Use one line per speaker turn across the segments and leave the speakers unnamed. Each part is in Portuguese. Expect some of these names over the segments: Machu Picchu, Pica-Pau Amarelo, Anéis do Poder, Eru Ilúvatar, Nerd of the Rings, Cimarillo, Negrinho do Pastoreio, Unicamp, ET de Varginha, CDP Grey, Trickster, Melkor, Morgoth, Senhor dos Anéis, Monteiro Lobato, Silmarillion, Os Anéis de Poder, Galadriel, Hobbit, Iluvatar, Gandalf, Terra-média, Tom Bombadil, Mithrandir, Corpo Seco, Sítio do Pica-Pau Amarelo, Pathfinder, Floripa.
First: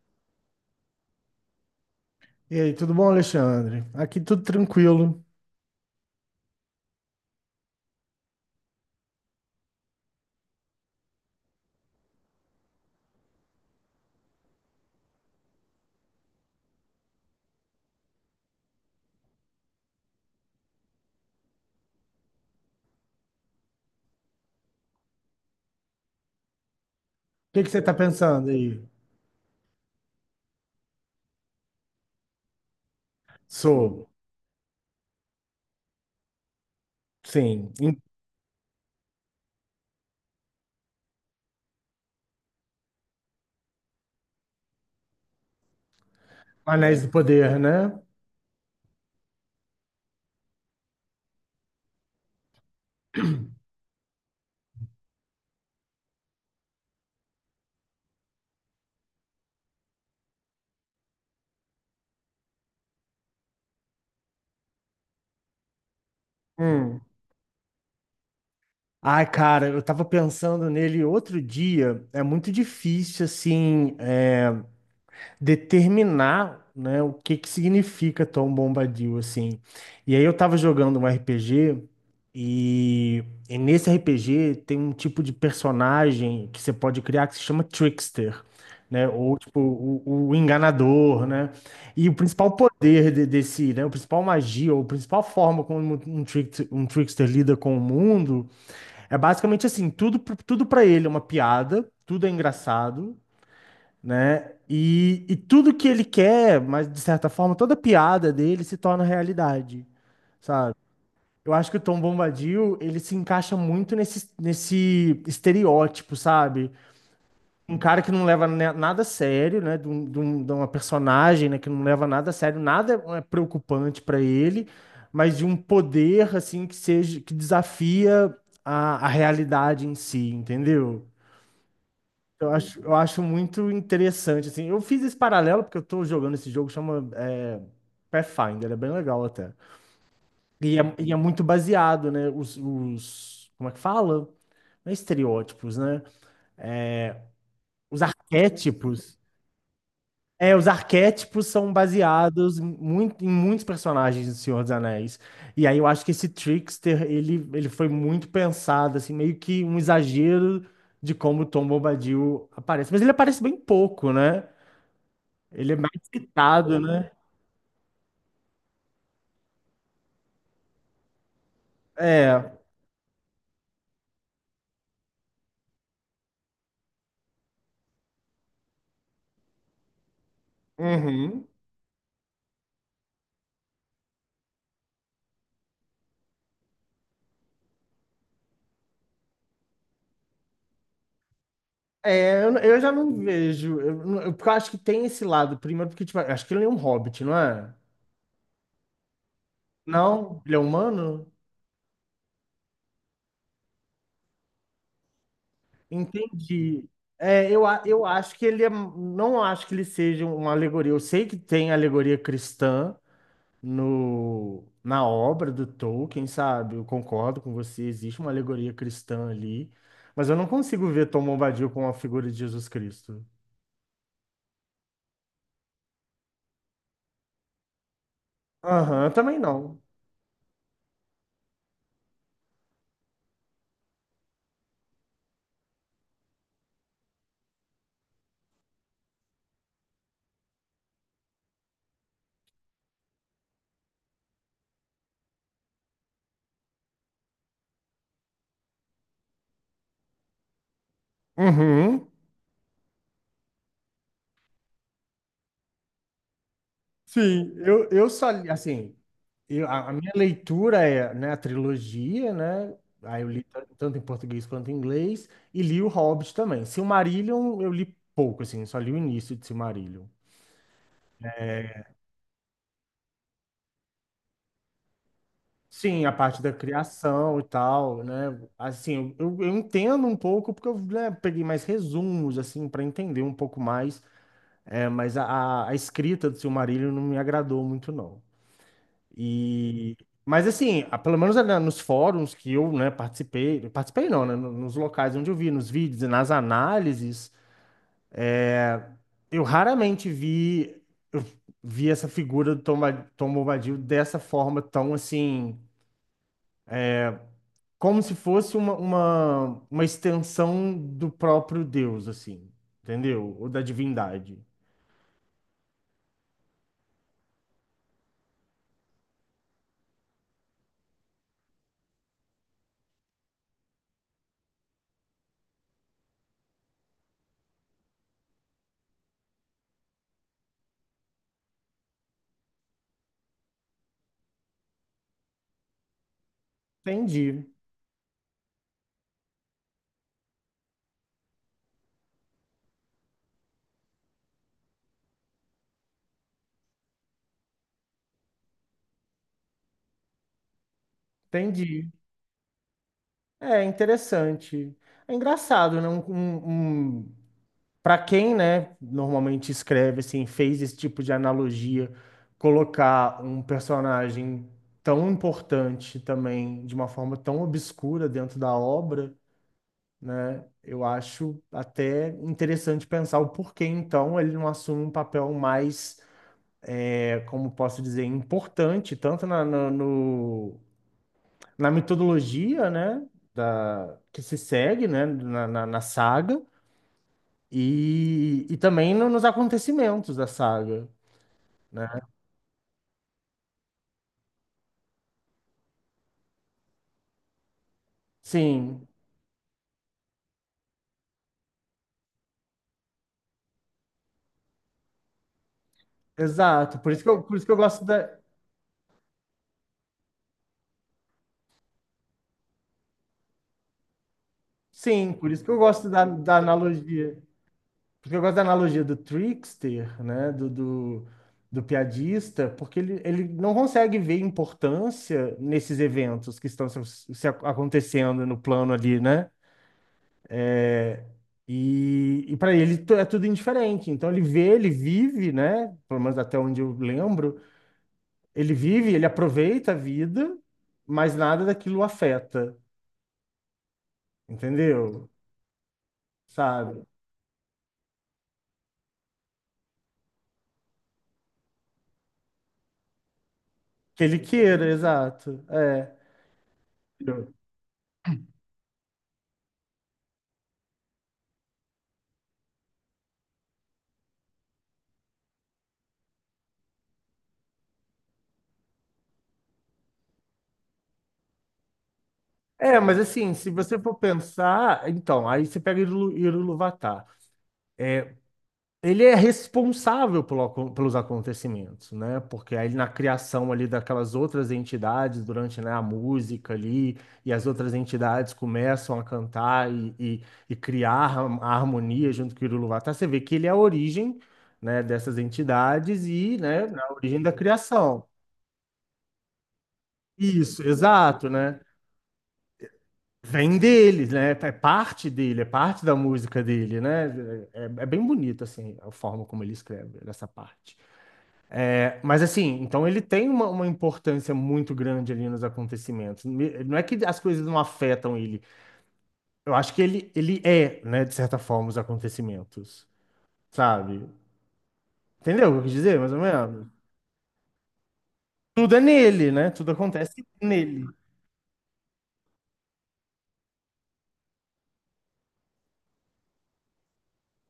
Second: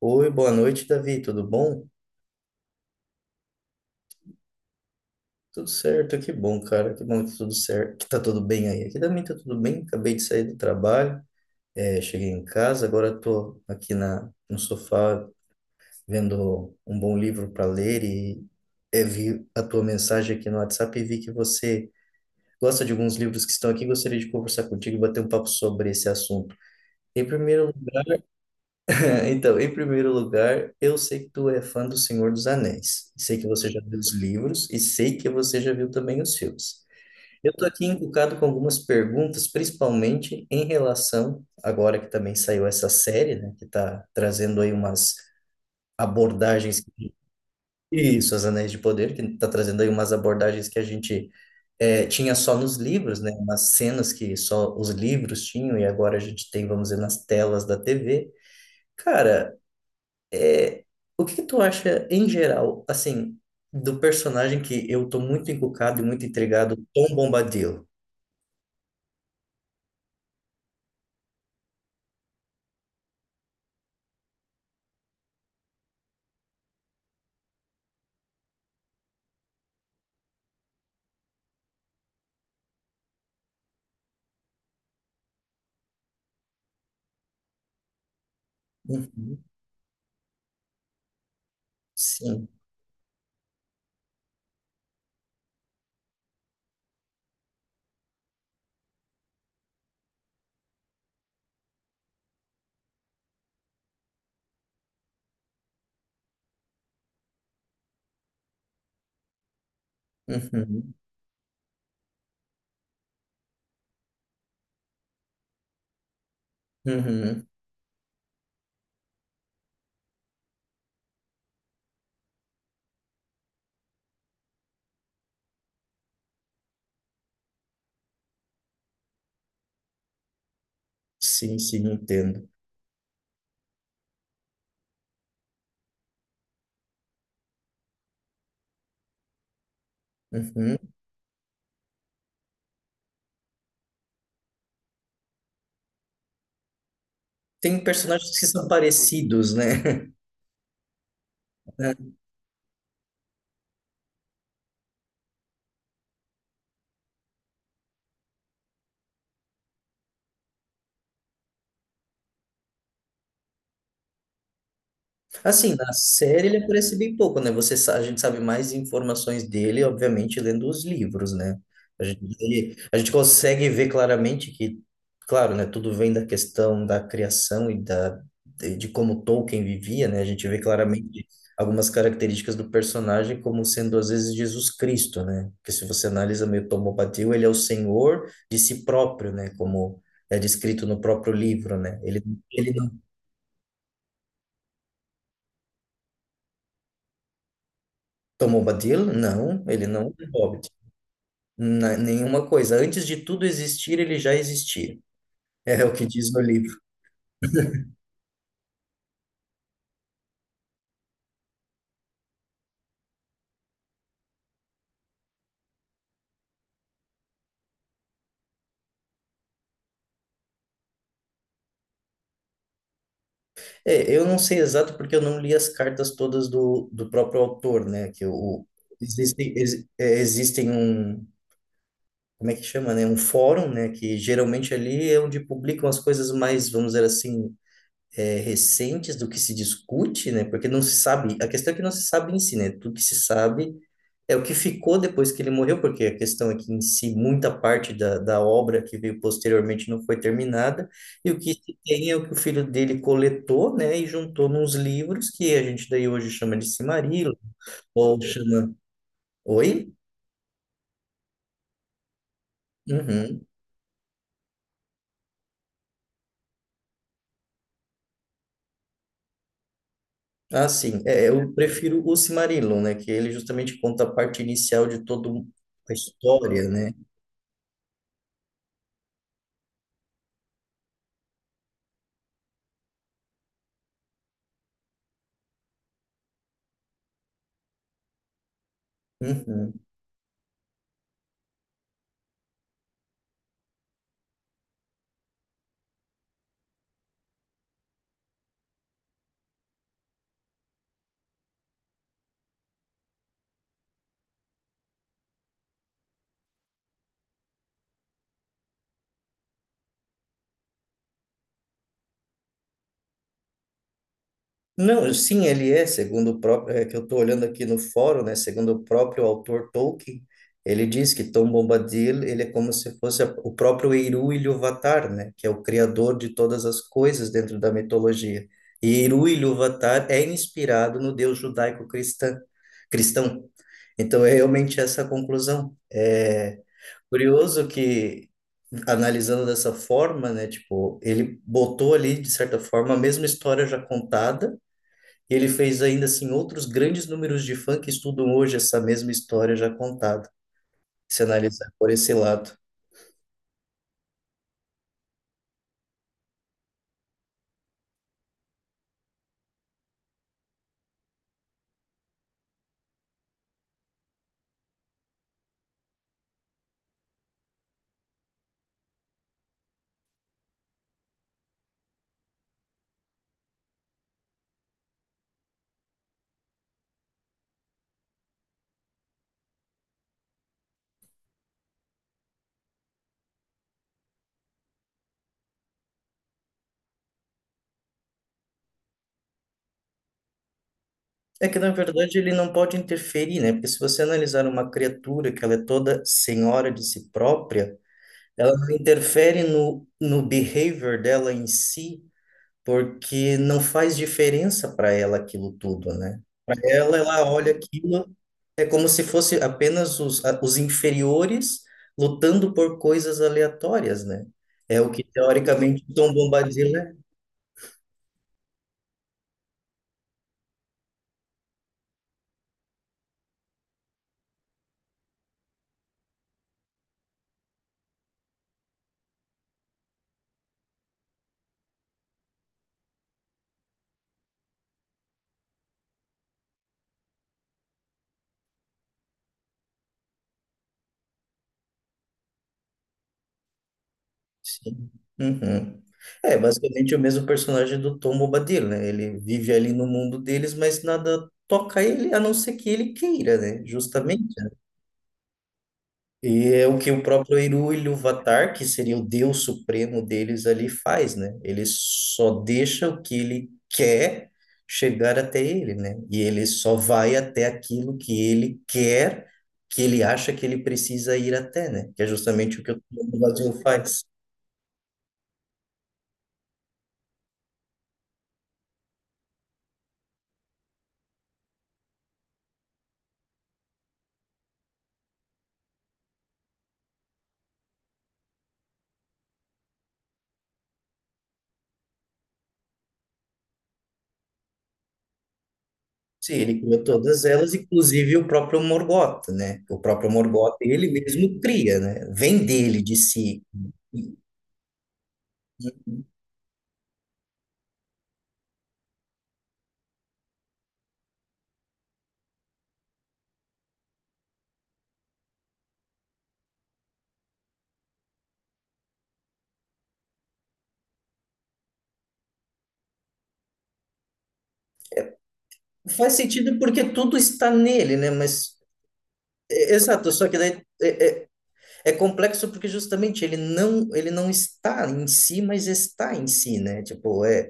Oi, boa noite, Davi. Tudo bom?
E aí, tudo bom, Alexandre? Aqui tudo tranquilo. O
Tudo certo, que bom, cara. Que bom que tudo certo, que tá tudo bem aí. Aqui também tá tudo bem. Acabei de sair do trabalho, cheguei em casa, agora tô aqui no sofá vendo um bom livro para ler e vi a tua mensagem aqui no WhatsApp e vi que você gosta de alguns livros que estão aqui. Gostaria de conversar contigo e bater um papo sobre esse assunto. Em
que que
primeiro.
você está pensando aí?
Então, em primeiro lugar, eu sei que tu é fã do Senhor dos Anéis. Sei que você já viu
Sou,
os livros e sei que você já viu também os filmes. Eu estou
sim,
aqui
em
encucado com algumas perguntas, principalmente em relação, agora que também saiu essa série, né, que está trazendo aí umas abordagens,
Anéis do Poder, né?
isso, Os Anéis de Poder, que está trazendo aí umas abordagens que a gente tinha só nos livros, né, umas cenas que só os livros tinham e agora a gente tem, vamos dizer, nas telas da TV. Cara, é, o que que tu acha em geral, assim, do personagem que eu tô muito encucado e muito intrigado,
Hum.
Tom Bombadil?
Ai, cara, eu tava pensando nele outro dia. É muito difícil, assim, determinar, né, o que que significa Tom Bombadil, assim. E aí eu tava jogando um RPG e, e nesse RPG tem um tipo de personagem que você pode criar que se chama Trickster, né, ou
Uhum,
tipo o enganador, né? E o
sim.
principal poder desse, né, o principal magia, ou a principal forma como um trickster lida com o mundo é basicamente assim, tudo para ele é uma piada, tudo é engraçado, né? E tudo que ele quer, mas de certa forma, toda piada dele se torna realidade, sabe?
Uhum,
Eu acho que o Tom Bombadil, ele se encaixa muito nesse estereótipo, sabe?
uhum,
Um cara que não leva nada a sério, né? De uma personagem, né? Que não leva nada a sério, nada é preocupante para ele, mas de um poder, assim, que desafia a realidade em si, entendeu?
sim, sim, entendo.
Eu acho muito interessante, assim. Eu fiz esse paralelo porque eu tô jogando esse jogo, Pathfinder, é bem legal até.
Uhum.
E é muito baseado, né? Como é que fala? Não é estereótipos, né?
Tem
Os
personagens que são
arquétipos.
parecidos, né?
É, os arquétipos são baseados em muitos personagens do Senhor dos Anéis. E aí eu acho que esse Trickster, ele foi muito pensado, assim, meio que um exagero de como o Tom Bombadil aparece. Mas ele aparece bem pouco, né? Ele
Assim,
é
na
mais
série ele
quitado,
aparece
né?
bem pouco, né? Você, a gente sabe mais informações dele, obviamente, lendo os livros, né? A gente,
É.
a gente consegue ver claramente que, claro, né? Tudo vem da questão da criação de como Tolkien vivia, né? A gente vê claramente
Uhum.
algumas características do personagem como sendo, às vezes, Jesus Cristo, né? Porque se você analisa meio Tomobadil, ele é o Senhor de si próprio, né? Como é descrito no próprio livro, né? Ele,
É,
ele
eu
não
já não vejo. Eu, não- eu- porque eu acho que tem esse lado. Primeiro, porque, tipo, eu acho que ele é um hobbit, não é?
tomou Bombadil? Não, ele não é um
Não? Ele é
hobbit.
humano?
Nenhuma coisa. Antes de tudo existir, ele já existia. É o que diz no livro.
Entendi. Eu acho que ele é. Não acho que ele seja uma alegoria. Eu sei que tem alegoria cristã no, na obra do Tolkien, sabe? Eu concordo com você, existe uma alegoria cristã ali. Mas eu não consigo ver Tom Bombadil com a figura de Jesus Cristo.
É, eu não sei exato porque eu não li as cartas todas do próprio autor, né? Que o,
Aham, eu também
existem,
não.
existem um, como é que chama, né? Um fórum, né? Que geralmente ali é onde publicam as coisas mais, vamos dizer assim, recentes do que se discute, né? Porque não se sabe, a questão é que não se sabe em si, né? Tudo que se sabe é o que ficou depois que ele morreu, porque a questão é que em si muita parte da obra que veio posteriormente não foi terminada, e o que se
Uhum.
tem é o que o filho dele coletou, né, e juntou nos livros que a gente daí hoje chama de Cimarillo,
Sim,
ou chama...
assim, eu, a
Oi?
minha leitura é, né, a trilogia, né? Aí eu li
Uhum.
tanto em português quanto em inglês e li o Hobbit também. Silmarillion eu li pouco, assim, só li o início de Silmarillion.
Ah, sim. Eu prefiro o Cimarillo, né, que ele justamente conta a parte inicial de toda a
Sim, a parte da
história, né?
criação e tal, né? Assim, eu entendo um pouco porque eu, né, peguei mais resumos, assim, para entender um pouco mais, mas a escrita do Silmarillion não me agradou muito, não.
Uhum.
E, mas assim, pelo menos nos fóruns que eu, né, participei, participei não, né, nos locais onde eu vi, nos vídeos e nas análises, eu raramente vi, eu vi essa figura do Tom Bombadil dessa forma tão assim, como se fosse uma extensão do próprio Deus, assim, entendeu? Ou da divindade.
Não, sim, ele é, segundo o próprio, é que eu estou olhando aqui no fórum, né, segundo o próprio autor Tolkien, ele diz que Tom Bombadil, ele é como se fosse o próprio Eru Ilúvatar, né, que é o criador de todas as coisas dentro da mitologia. E Eru Ilúvatar é inspirado no Deus judaico-cristão, cristão. Então é realmente essa a conclusão. É
Entendi,
curioso que analisando dessa forma, né, tipo, ele botou ali de certa forma a mesma história já contada e ele fez ainda assim outros grandes números de fã que estudam hoje essa mesma história já contada, se analisar
entendi.
por esse lado.
É interessante. É engraçado, né? Para quem, né, normalmente escreve assim, fez esse tipo de analogia, colocar um personagem tão importante também de uma forma tão obscura dentro da obra, né, eu acho até interessante pensar o porquê então ele não assume um papel mais, como posso dizer, importante tanto no, na metodologia, né, que se segue, né, na saga. E também nos acontecimentos da saga,
É que, na
né?
verdade, ele não pode interferir, né? Porque se você analisar uma criatura que ela é toda senhora de si própria, ela não
Sim,
interfere no behavior dela em si, porque não faz diferença para ela aquilo tudo, né? Para
exato.
ela, ela
Por isso
olha
que eu gosto
aquilo,
da.
é como se fosse apenas os inferiores lutando por coisas aleatórias, né? É o que
Sim, por isso que eu
teoricamente
gosto
Tom
da
Bombadil é.
analogia. Porque eu gosto da analogia do trickster, né? Do piadista, porque ele não consegue ver importância nesses eventos que estão se, acontecendo no plano ali, né? É, e para ele é tudo indiferente. Então ele vê, ele vive, né? Pelo menos até onde eu lembro. Ele vive, ele aproveita a vida, mas nada daquilo o afeta,
Sim.
entendeu?
Uhum. É
Sabe?
basicamente o mesmo personagem do Tom Bombadil, né? Ele vive ali no mundo deles, mas nada toca ele, a não ser que ele queira, né?
Que ele
Justamente.
queira, exato. É.
E é o que o próprio Eru Ilúvatar, que seria o Deus supremo deles ali, faz, né? Ele só deixa o que ele quer chegar até ele, né? E ele só vai até aquilo que ele quer, que ele acha que ele precisa ir até, né? Que é justamente o que
É,
o
mas
Trono do
assim, se
Vazio
você for
faz.
pensar, então, aí você pega Iruvatar. Ele é responsável pelo pelos acontecimentos, né? Porque aí na criação ali daquelas outras entidades, durante, né, a música ali, e as outras entidades começam a cantar e criar a harmonia junto com o irilu. Você vê que ele é a origem, né, dessas entidades
Sim,
e,
ele
né,
criou
a origem
todas
da
elas,
criação.
inclusive o próprio Morgoth, né? O próprio Morgoth,
Isso,
ele
exato,
mesmo
né?
cria, né? Vem dele, de si.
Vem deles,
E-
né? É parte dele, é
e-
parte da música dele, né? É, é bem bonito, assim, a forma como ele escreve essa parte. É, mas assim, então ele tem uma importância muito grande ali nos acontecimentos. Não é que as coisas não afetam ele. Eu acho que ele é, né, de certa forma, os acontecimentos, sabe? Entendeu o que eu quis dizer, mais
Faz
ou
sentido
menos?
porque tudo está nele, né? Mas
Tudo é nele, né? Tudo
é, exato,
acontece
só que daí
nele.
é complexo porque justamente ele não está em si, mas está em si, né?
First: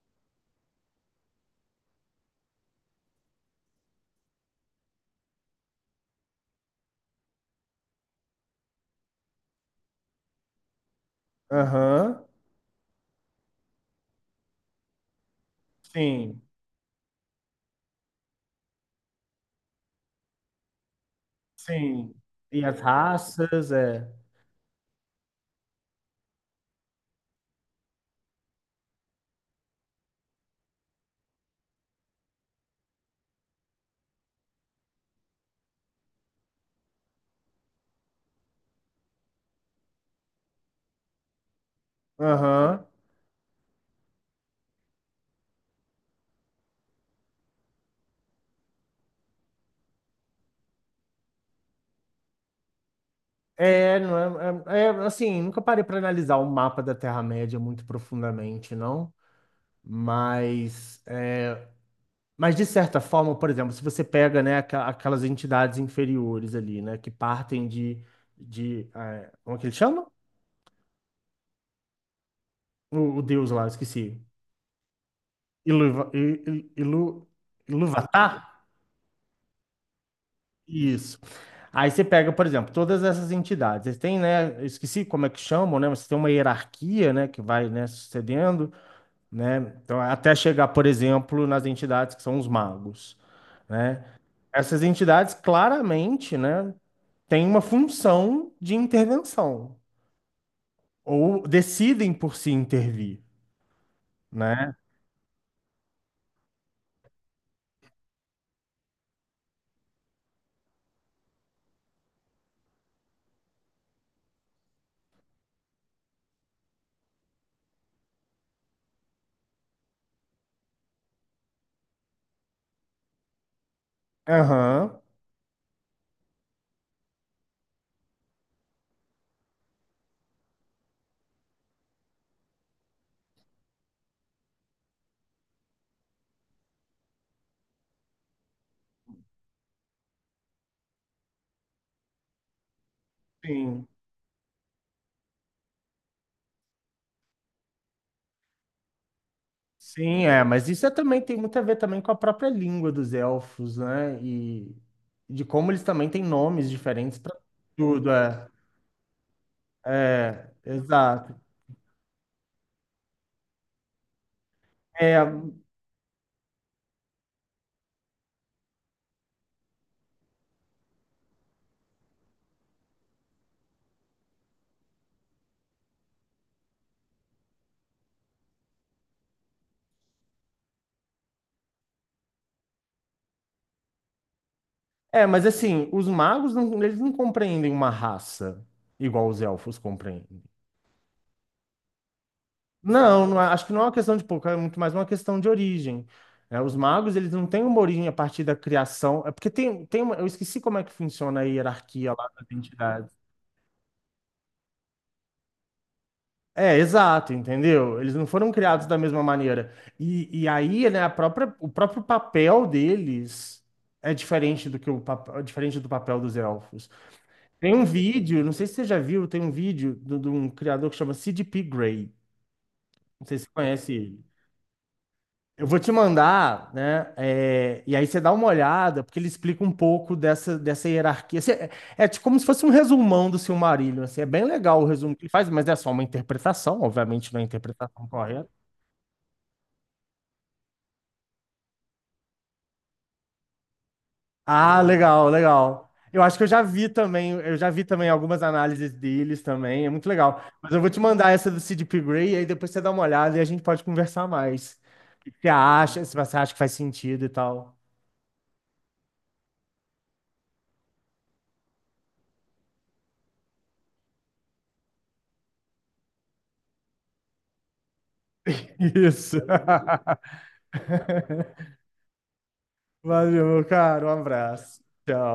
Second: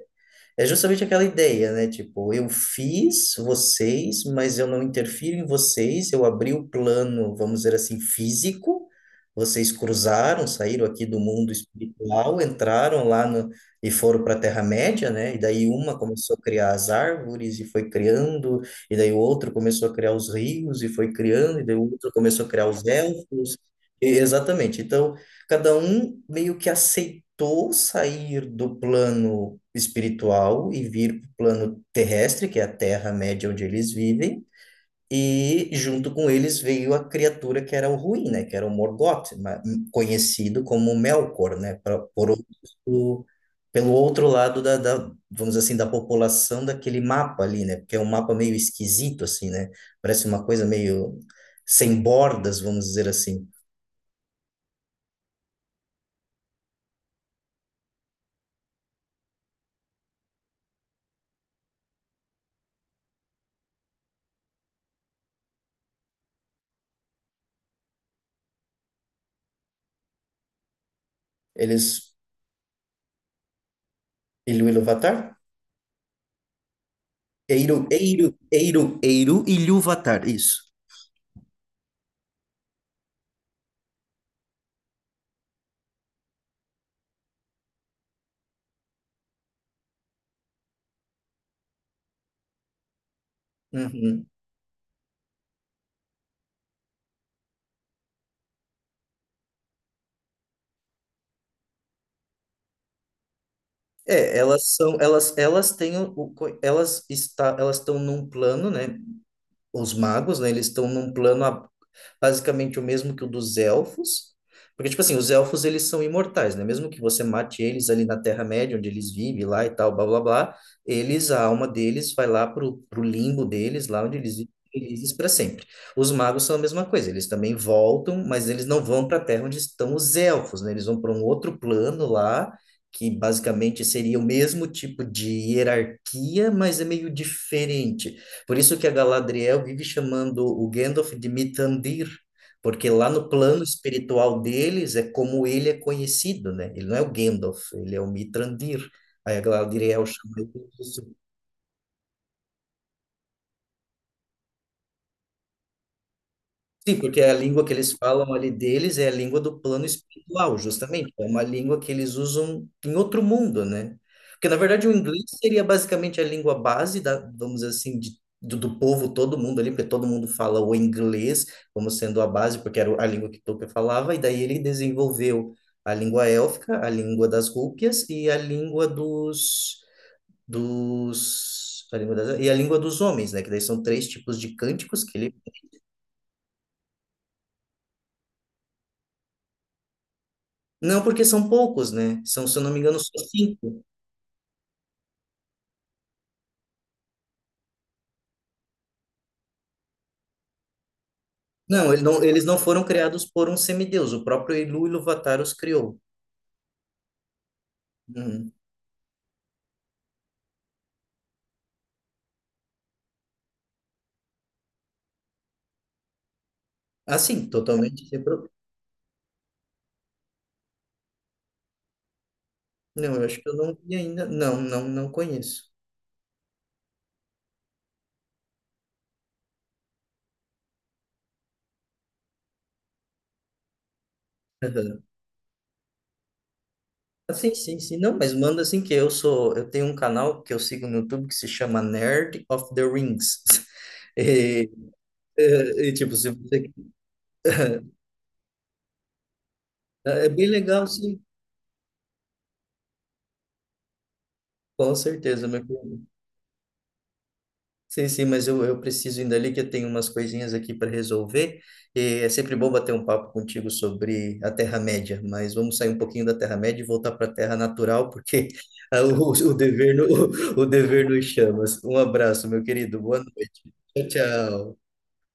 É justamente aquela ideia, né? Tipo, eu fiz vocês, mas eu não interfiro em vocês. Eu abri o plano, vamos dizer assim, físico. Vocês cruzaram, saíram aqui do mundo
Aham,
espiritual, entraram lá no, e foram para a Terra-média, né? E daí uma começou a
sim,
criar as árvores e foi criando, e daí o outro começou a criar os rios e foi criando, e daí o outro
sim.
começou a
E
criar
as
os elfos.
raças,
E-
é.
exatamente. Então, cada um meio que aceitou sair do plano espiritual e vir para o plano terrestre, que é a Terra-média onde eles vivem, e junto com eles veio a criatura que era o ruim, né? Que era o Morgoth, conhecido como Melkor, né? Por outros,
Aham.
pelo outro lado da, vamos dizer assim, da população daquele mapa ali, né? Porque é um mapa meio esquisito, assim, né? Parece uma coisa meio sem bordas, vamos dizer assim.
É, não é, é, é, assim, nunca parei para analisar o mapa da Terra-média muito profundamente, não. Mas Mas, de certa forma, por exemplo, se você pega, né, aquelas entidades inferiores ali, né, que partem de, como é que ele chama?
Eles...
O deus lá, eu esqueci.
Iluvatar?
Iluva, I- I- Ilu,
Eiro,
Iluvatar?
Eiro, Eiro, Eiro e Ilúvatar, isso.
Isso. Aí você pega, por exemplo, todas essas entidades. Eles têm, né, eu esqueci como é que chamam, né, mas tem uma hierarquia, né, que vai, né, sucedendo. Né? Então, até chegar, por exemplo, nas entidades que são os magos, né?
Uhum.
Essas entidades claramente, né, têm uma função de intervenção ou decidem por se intervir,
É, elas
né?
são, elas têm elas elas estão num plano, né? Os magos, né? Eles estão num plano basicamente o mesmo que o dos elfos. Porque, tipo assim, os elfos, eles são imortais, né? Mesmo que você mate eles ali na Terra-média, onde eles vivem lá e tal, blá, blá, blá, eles, a alma deles vai lá pro limbo deles, lá onde eles vivem
Aham,
felizes para sempre. Os magos são a mesma coisa, eles também voltam, mas eles não vão para a Terra onde estão os elfos, né? Eles vão para um outro plano lá, que basicamente seria o mesmo tipo de hierarquia, mas é meio diferente. Por isso que a Galadriel vive chamando o Gandalf de Mithrandir, porque lá no plano
sim.
espiritual deles é como ele é conhecido, né? Ele não é o Gandalf, ele é o Mithrandir. Aí a Galadriel
Sim,
chama
é,
ele.
mas isso é também tem muito a ver também com a própria língua dos elfos, né? E de como eles também têm nomes
Sim,
diferentes
porque é a
para
língua que eles
tudo,
falam ali
é,
deles é a língua do plano
é,
espiritual, justamente. É
exato.
uma língua que eles usam em outro mundo, né? Porque, na verdade, o
É.
inglês seria basicamente a língua base da, vamos dizer assim, do povo, todo mundo ali, porque todo mundo fala o inglês como sendo a base, porque era a língua que Tolkien falava, e daí ele desenvolveu a língua élfica, a língua das rúpias e a língua a língua e a língua dos homens, né? Que daí são três tipos de cânticos que
É,
ele.
mas assim, os magos não, eles não compreendem uma raça igual os elfos compreendem.
Não, porque são poucos, né? São, se eu não me engano, só
Não, acho que não
cinco.
é uma questão de pouco, é muito mais uma questão de origem. Né? Os magos, eles não têm uma origem a partir da criação. É porque tem, tem uma, eu esqueci como é que funciona a
Não,
hierarquia lá
eles
das
não foram criados
entidades.
por um semideus. O próprio iluvatar os criou.
É, exato, entendeu? Eles não foram
Uhum.
criados da mesma maneira. E aí, né, o próprio papel deles é diferente do que é diferente do papel dos elfos.
Assim,
Tem um
totalmente sem
vídeo,
problema.
não sei se você já viu, tem um vídeo de um criador que chama CDP Grey.
Não, eu
Não sei
acho
se
que
você
eu não
conhece
vi
ele.
ainda. Não, não, não
Eu
conheço.
vou te mandar, né? E aí você dá uma olhada, porque ele explica um pouco dessa hierarquia. Assim, é, é tipo como se fosse um resumão do Silmarillion. Assim, é bem legal o
Uhum.
resumo que ele faz, mas é só uma interpretação, obviamente não é a
Assim, sim.
interpretação
Não, mas
correta.
manda assim que eu sou. Eu tenho um canal que eu sigo no YouTube que se chama Nerd of the Rings. E,
Ah, legal, legal.
e, tipo,
Eu
se
acho que eu já
você...
vi também, eu já vi também algumas análises deles também, é muito
É
legal.
bem
Mas eu
legal,
vou te
sim.
mandar essa do CDP Grey, aí depois você dá uma olhada e a gente pode conversar mais.
Com
O que
certeza,
você
meu.
acha, se você acha que faz sentido e tal.
Sim, sim, mas eu preciso ainda ali que eu tenho umas coisinhas aqui para resolver. E é sempre bom bater um papo contigo sobre a Terra-média, mas vamos sair um pouquinho da Terra-média e voltar para a Terra natural, porque ah,
Isso.
o dever, o dever nos chama. Um abraço, meu querido. Boa noite.
Valeu, cara,
Tchau,
um abraço.
tchau.
Tchau.